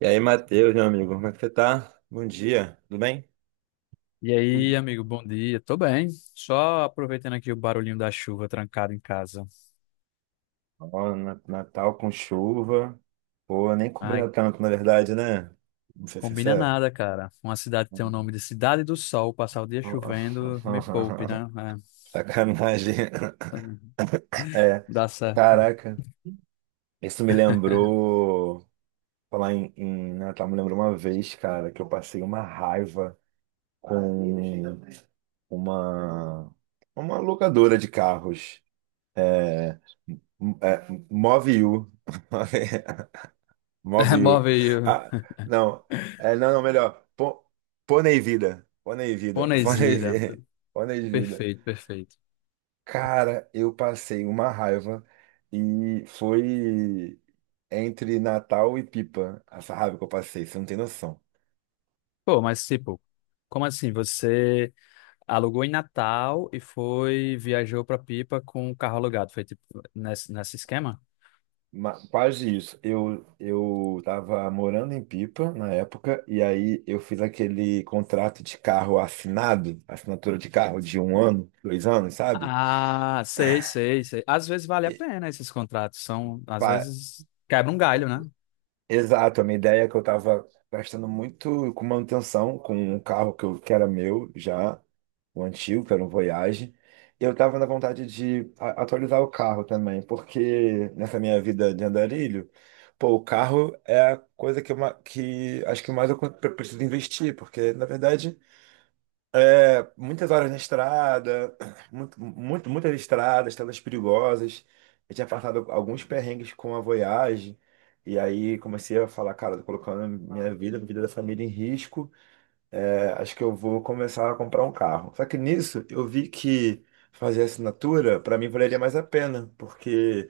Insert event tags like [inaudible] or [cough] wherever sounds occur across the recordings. E aí, Matheus, meu amigo, como é que você tá? Bom dia, tudo bem? E aí, amigo, bom dia. Tô bem. Só aproveitando aqui o barulhinho da chuva trancado em casa. Ó, Natal com chuva. Pô, nem Ai, cobriu tanto, na verdade, né? Vou ser combina sincero. nada, cara. Uma cidade que tem o nome de Cidade do Sol, passar o dia Ó, chovendo, me [laughs] poupe, né? sacanagem. É, É, dá certo. caraca. Isso me [laughs] lembrou. Falar em Natal, me lembrou uma vez, cara, que eu passei uma raiva com uma, uma locadora de carros. É, é, Move You. [laughs] Móvel. Move aí. O- Ah, não. É, não, não, melhor. Pônei vida. Pônei vida. [laughs] Pônei Ponesida. vida. Pônei vida. Perfeito, perfeito. Cara, eu passei uma raiva e foi entre Natal e Pipa essa raiva que eu passei, você não tem noção. Pô, mas tipo, como assim? Você alugou em Natal e foi, viajou pra Pipa com o carro alugado? Foi tipo nesse esquema? Quase isso. Eu tava morando em Pipa na época, e aí eu fiz aquele contrato de carro assinado, assinatura de carro de um ano, dois anos, sabe? Ah, sei, sei, sei. Às vezes vale a pena esses contratos, são, às vezes quebra um galho, né? Exato, a minha ideia é que eu estava gastando muito com manutenção, com um carro que era meu já, o antigo, que era um Voyage, e eu estava na vontade de atualizar o carro também, porque nessa minha vida de andarilho, pô, o carro é a coisa que acho que mais eu preciso investir, porque na verdade muitas horas na estrada, muito, muito, muitas estradas perigosas. Eu tinha passado alguns perrengues com a Voyage. E aí comecei a falar, cara, tô colocando minha vida, a vida da família em risco. É, acho que eu vou começar a comprar um carro. Só que nisso eu vi que fazer assinatura, para mim, valeria mais a pena, porque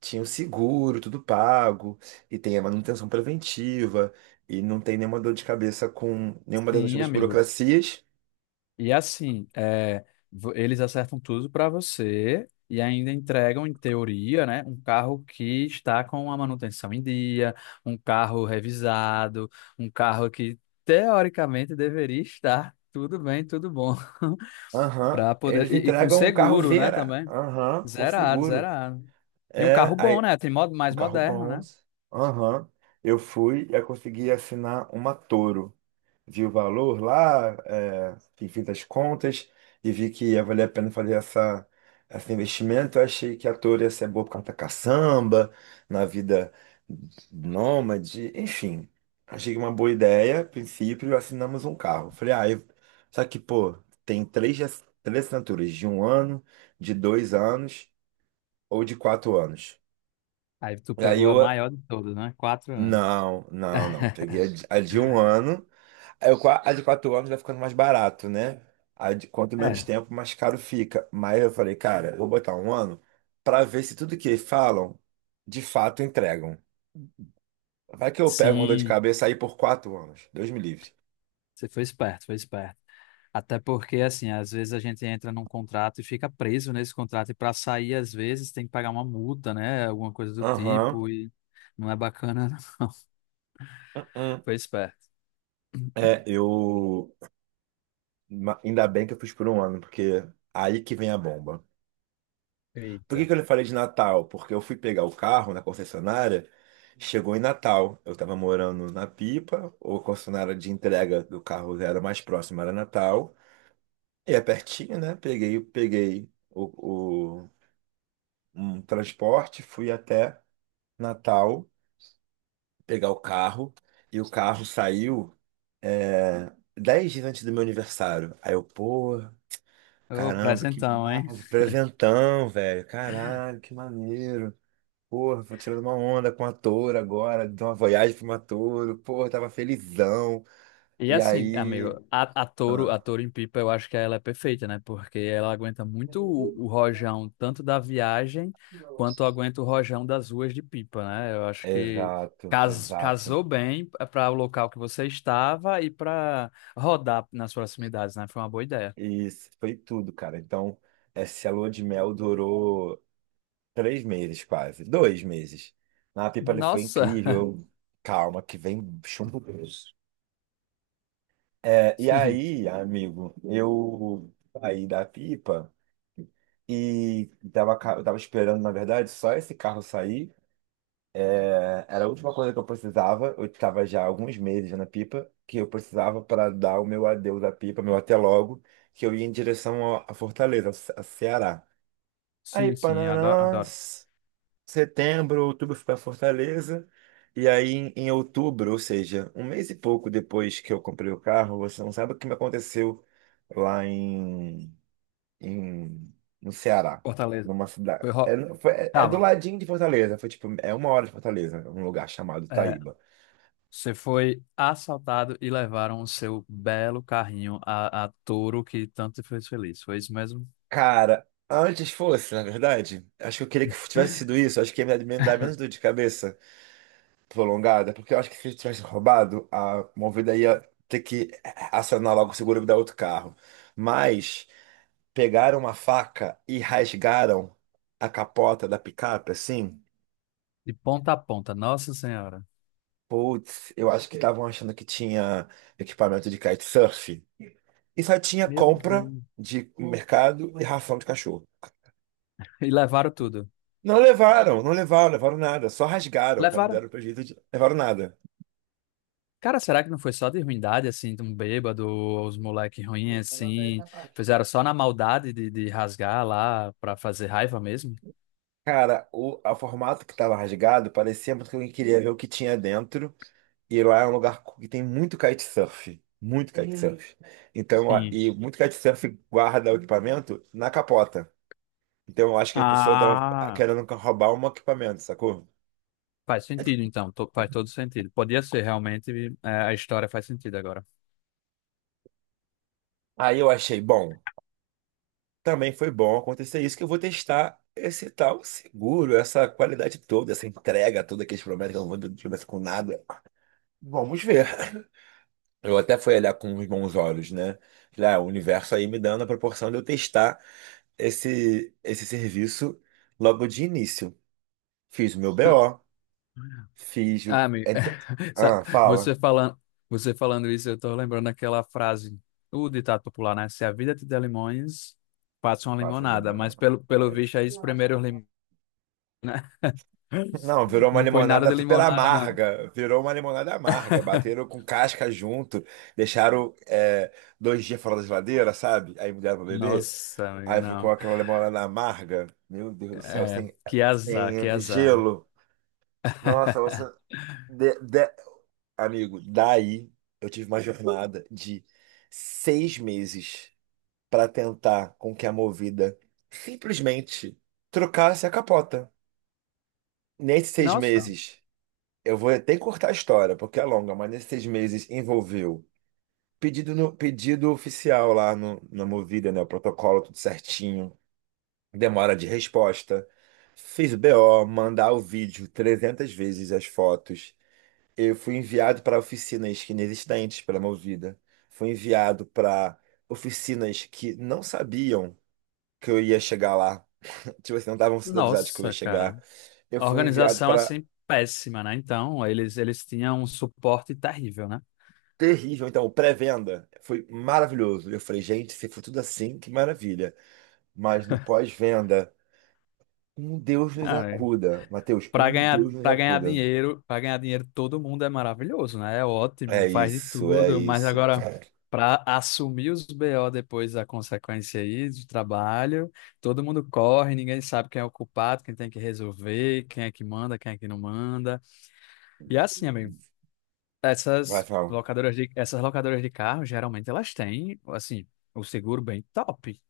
tinha o seguro, tudo pago, e tem a manutenção preventiva, e não tem nenhuma dor de cabeça com nenhuma dessas Sim, outras amigo. burocracias. E assim, é, vo- eles acertam tudo para você e ainda entregam, em teoria, né, um carro que está com a manutenção em dia, um carro revisado, um carro que teoricamente deveria estar tudo bem, tudo bom. [laughs] Aham. Para poder Eles e com entregam um carro seguro, né, Vera. também. Aham, com Zerado, seguro. zerado. E um É, carro bom, aí, né? Tem mo- um mais carro moderno, bom. né? Aham. Eu fui e eu consegui assinar uma Toro, vi o valor lá, e fiz as contas e vi que ia valer a pena fazer esse investimento. Eu achei que a Toro ia ser boa por causa da caçamba, na vida nômade, enfim. Achei uma boa ideia. A princípio, assinamos um carro. Falei, ah, eu... só que, pô, tem três assinaturas, de um ano, de dois anos ou de quatro anos. Aí tu E aí pegou a eu, maior de todas, né? Quatro anos. não, não, não. Peguei a de um ano. É, a de quatro anos vai ficando mais barato, né? A de quanto menos É, tempo, mais caro fica. Mas eu falei, cara, eu vou botar um ano pra ver se tudo que falam, de fato entregam. Vai que eu pego uma dor de sim, cabeça aí por quatro anos. Deus me livre. você foi esperto, foi esperto. Até porque, assim, às vezes a gente entra num contrato e fica preso nesse contrato, e para sair, às vezes, tem que pagar uma multa, né? Alguma coisa do Aham. tipo, e não é bacana. Não. [laughs] Uhum. Foi esperto. É, eu. Ainda bem que eu fiz por um ano, porque aí que vem a bomba. Por que Eita. que eu lhe falei de Natal? Porque eu fui pegar o carro na concessionária, chegou em Natal. Eu estava morando na Pipa, o concessionária de entrega do carro era mais próximo, era Natal. E é pertinho, né? Peguei um transporte, fui até Natal pegar o carro. E o carro saiu dez dias antes do meu aniversário. Aí eu, pô, Ô, caramba, que presentão, hein? massa, presentão, velho. Caralho, que maneiro. Porra, tô tirando uma onda com a Touro agora, de uma viagem pra uma Touro. Porra, tava felizão. E E assim, aí. amigo, a Touro, Ah, a Touro em Pipa, eu acho que ela é perfeita, né? Porque ela aguenta muito o rojão, tanto da viagem, quanto aguenta o rojão das ruas de Pipa, né? Eu acho que exato, cas, exato. casou bem para o local que você estava e para rodar nas proximidades, né? Foi uma boa ideia. E isso foi tudo, cara. Então, essa lua de mel durou três meses, quase. Dois meses. Na Pipa ele foi Nossa! incrível. Calma, que vem chumbo grosso. E [laughs] aí, amigo, eu saí da Pipa. E eu tava esperando, na verdade, só esse carro sair. Era a última coisa que eu precisava. Eu estava já há alguns meses na Pipa, que eu precisava para dar o meu adeus à Pipa, meu até logo, que eu ia em direção à Fortaleza, ao Ce- a Ceará. Aí, Sim, sim, adoro, Panará, adoro. setembro, outubro, eu fui para Fortaleza. E aí, em outubro, ou seja, um mês e pouco depois que eu comprei o carro, você não sabe o que me aconteceu lá em, no Ceará, Fortaleza. numa cidade. Foi É, ro... no- foi- é- é do Calma. ladinho de Fortaleza, foi tipo, é uma hora de Fortaleza, um lugar chamado É, Taíba. Você foi assaltado e levaram o seu belo carrinho a touro que tanto te fez feliz. Foi isso mesmo? Cara, antes fosse, na verdade, acho que eu queria que tivesse sido isso, acho que ia me dar menos dor de cabeça prolongada, porque eu acho que se ele tivesse roubado, a Movida ia ter que acionar logo o seguro e me dar outro carro. Mas pegaram uma faca e rasgaram a capota da picape, assim. De ponta a ponta, Nossa Senhora. Putz, eu acho que estavam achando que tinha equipamento de kitesurf. E só tinha Meu compra Deus. de mercado e ração de cachorro. E levaram tudo. Não levaram, não levaram, levaram nada. Só rasgaram, sabe? Levaram. Deram pra jeito de... Levaram nada. Cara, será que não foi só de ruindade, assim, de um bêbado, os moleques ruins, assim, fizeram só na maldade de rasgar lá pra fazer raiva mesmo? Cara, o a formato que tava rasgado parecia muito que alguém queria ver o que tinha dentro. E lá é um lugar que tem muito kitesurf. Muito kitesurf. Então, a- Sim. e muito kitesurf guarda o equipamento na capota. Então, eu acho que a pessoa tava Ah, querendo roubar um equipamento, sacou? faz sentido então, to- faz todo sentido. Podia ser realmente, é, a história faz sentido agora. Aí eu achei, bom, também foi bom acontecer isso, que eu vou testar esse tal seguro, essa qualidade toda, essa entrega toda que eles prometem, que eu não vou promessa com nada. Vamos ver. Eu até fui olhar com os bons olhos, né? Falei, ah, o universo aí me dando a proporção de eu testar esse serviço logo de início. Fiz o meu BO, fiz Ah, o. amigo, ent- [laughs] sa- Ah, fala. Você falando isso, eu tô lembrando aquela frase, o ditado popular, né? Se a vida te der limões, faça uma Passa limonada. Mas demanda. pelo É isso. visto aí, os primeiros limões, né? Não, virou [laughs] uma Não foi nada limonada de super limonada, não. amarga. Virou uma limonada amarga. Bateram [laughs] com casca junto. Deixaram dois dias fora da geladeira, sabe? Aí me deram pra beber. Nossa, amigo, Aí ficou não. aquela limonada amarga. Meu Deus do céu, É, sem, que azar, que sem azar. gelo. Nossa, você. [laughs] de- de- Amigo, daí eu tive uma jornada de seis meses pra tentar com que a Movida simplesmente trocasse a capota. Nesses seis Nossa, meses. Eu vou até cortar a história, porque é longa, mas nesses seis meses envolveu pedido oficial lá no, na Movida, né? O protocolo tudo certinho, demora de resposta. Fiz o BO, mandar o vídeo 300 vezes, as fotos. Eu fui enviado para oficinas que inexistentes pela Movida. Fui enviado para oficinas que não sabiam que eu ia chegar lá. [laughs] Tipo assim, não estavam sendo avisados que eu ia nossa, chegar. cara. Eu A fui enviado organização para assim péssima, né? Então, eles tinham um suporte terrível, né? Terrível, então, o pré-venda foi maravilhoso. Eu falei, gente, se for tudo assim, que maravilha. Mas no pós-venda, um Deus nos acuda. Mateus, um Deus nos acuda. Para ganhar dinheiro, todo mundo é maravilhoso, né? É É ótimo, faz de isso, é tudo, mas isso. agora para assumir os BO depois da consequência aí do trabalho, todo mundo corre, ninguém sabe quem é o culpado, quem tem que resolver, quem é que manda, quem é que não manda. E assim, amigo, Vai essas falar. locadoras de essas locadoras de carro, geralmente elas têm, assim, o seguro bem top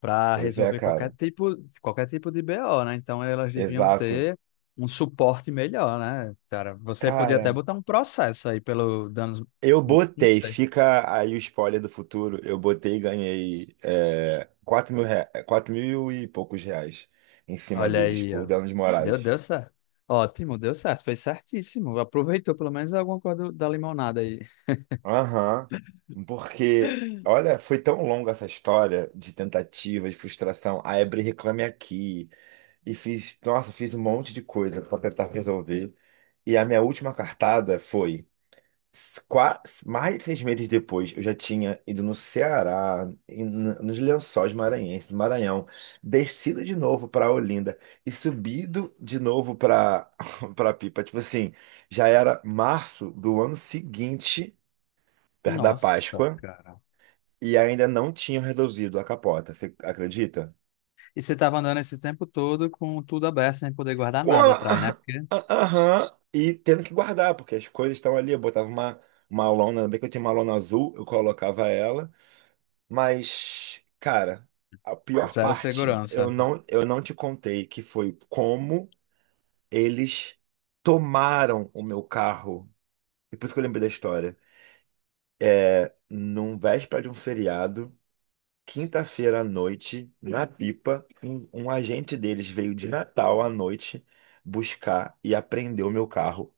para Pois é, resolver cara. Qualquer tipo de BO, né? Então elas deviam Exato. ter um suporte melhor, né? Cara, você podia até Cara, botar um processo aí pelo danos, eu não não botei, sei. fica aí o spoiler do futuro. Eu botei e ganhei 4 mil, 4 mil e poucos reais em cima Olha deles aí, por ó. danos Deu, morais. deu certo. Ótimo, deu certo, fez certíssimo. Aproveitou pelo menos alguma coisa do- da limonada aí. Aham, porque, olha, foi tão longa essa história de tentativa, de frustração. A Ebre Reclame Aqui, e fiz, nossa, fiz um monte de coisa para tentar resolver. E a minha última cartada foi s- qua- mais de seis meses depois, eu já tinha ido no Ceará, nos Lençóis Maranhenses, no Maranhão, descido de novo para Olinda e subido de novo para [laughs] Pipa. Tipo assim, já era março do ano seguinte, perto da Nossa, Páscoa cara. e ainda não tinham resolvido a capota, você acredita? E você tava andando esse tempo todo com tudo aberto, sem poder guardar Com nada a, atrás, né? Porque [laughs] aham, e tendo que guardar, porque as coisas estão ali. Eu botava uma lona, ainda bem que eu tinha uma lona azul, eu colocava ela, mas, cara, a pior zero parte, eu segurança. não, eu não te contei, que foi como eles tomaram o meu carro. E por isso que eu lembrei da história. É, num véspera de um feriado. Quinta-feira à noite, na Pipa, um agente deles veio de Natal à noite buscar e apreendeu meu carro,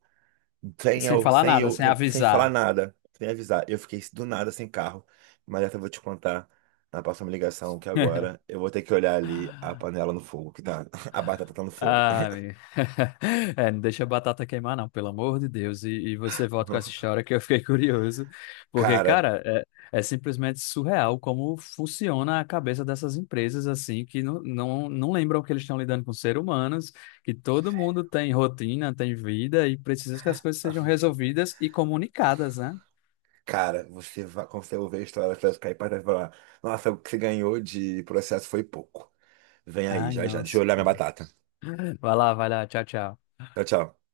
E sem sem eu, falar sem nada, eu, sem sem, sem falar avisar. nada, sem avisar. Eu fiquei do nada sem carro, mas essa eu vou te contar na próxima ligação, que [laughs] agora eu vou ter que olhar ali a panela no fogo, que tá, [laughs] a batata tá no fogo. Ah, mi- [laughs] é, não deixa a batata queimar, não, pelo amor de Deus. E você volta com essa [laughs] história que eu fiquei [laughs] curioso, porque, Cara, cara, é, é simplesmente surreal como funciona a cabeça dessas empresas, assim, que não, não, não lembram que eles estão lidando com seres humanos, que todo mundo tem rotina, tem vida e precisa que as coisas sejam resolvidas e comunicadas, né? cara, você vai, quando você ouvir a história, você vai cair para trás e falar, nossa, o que você ganhou de processo foi pouco. Vem aí, Ai, já já, deixa eu nossa, olhar minha cara. batata. Vai lá, tchau, tchau. Tchau, tchau.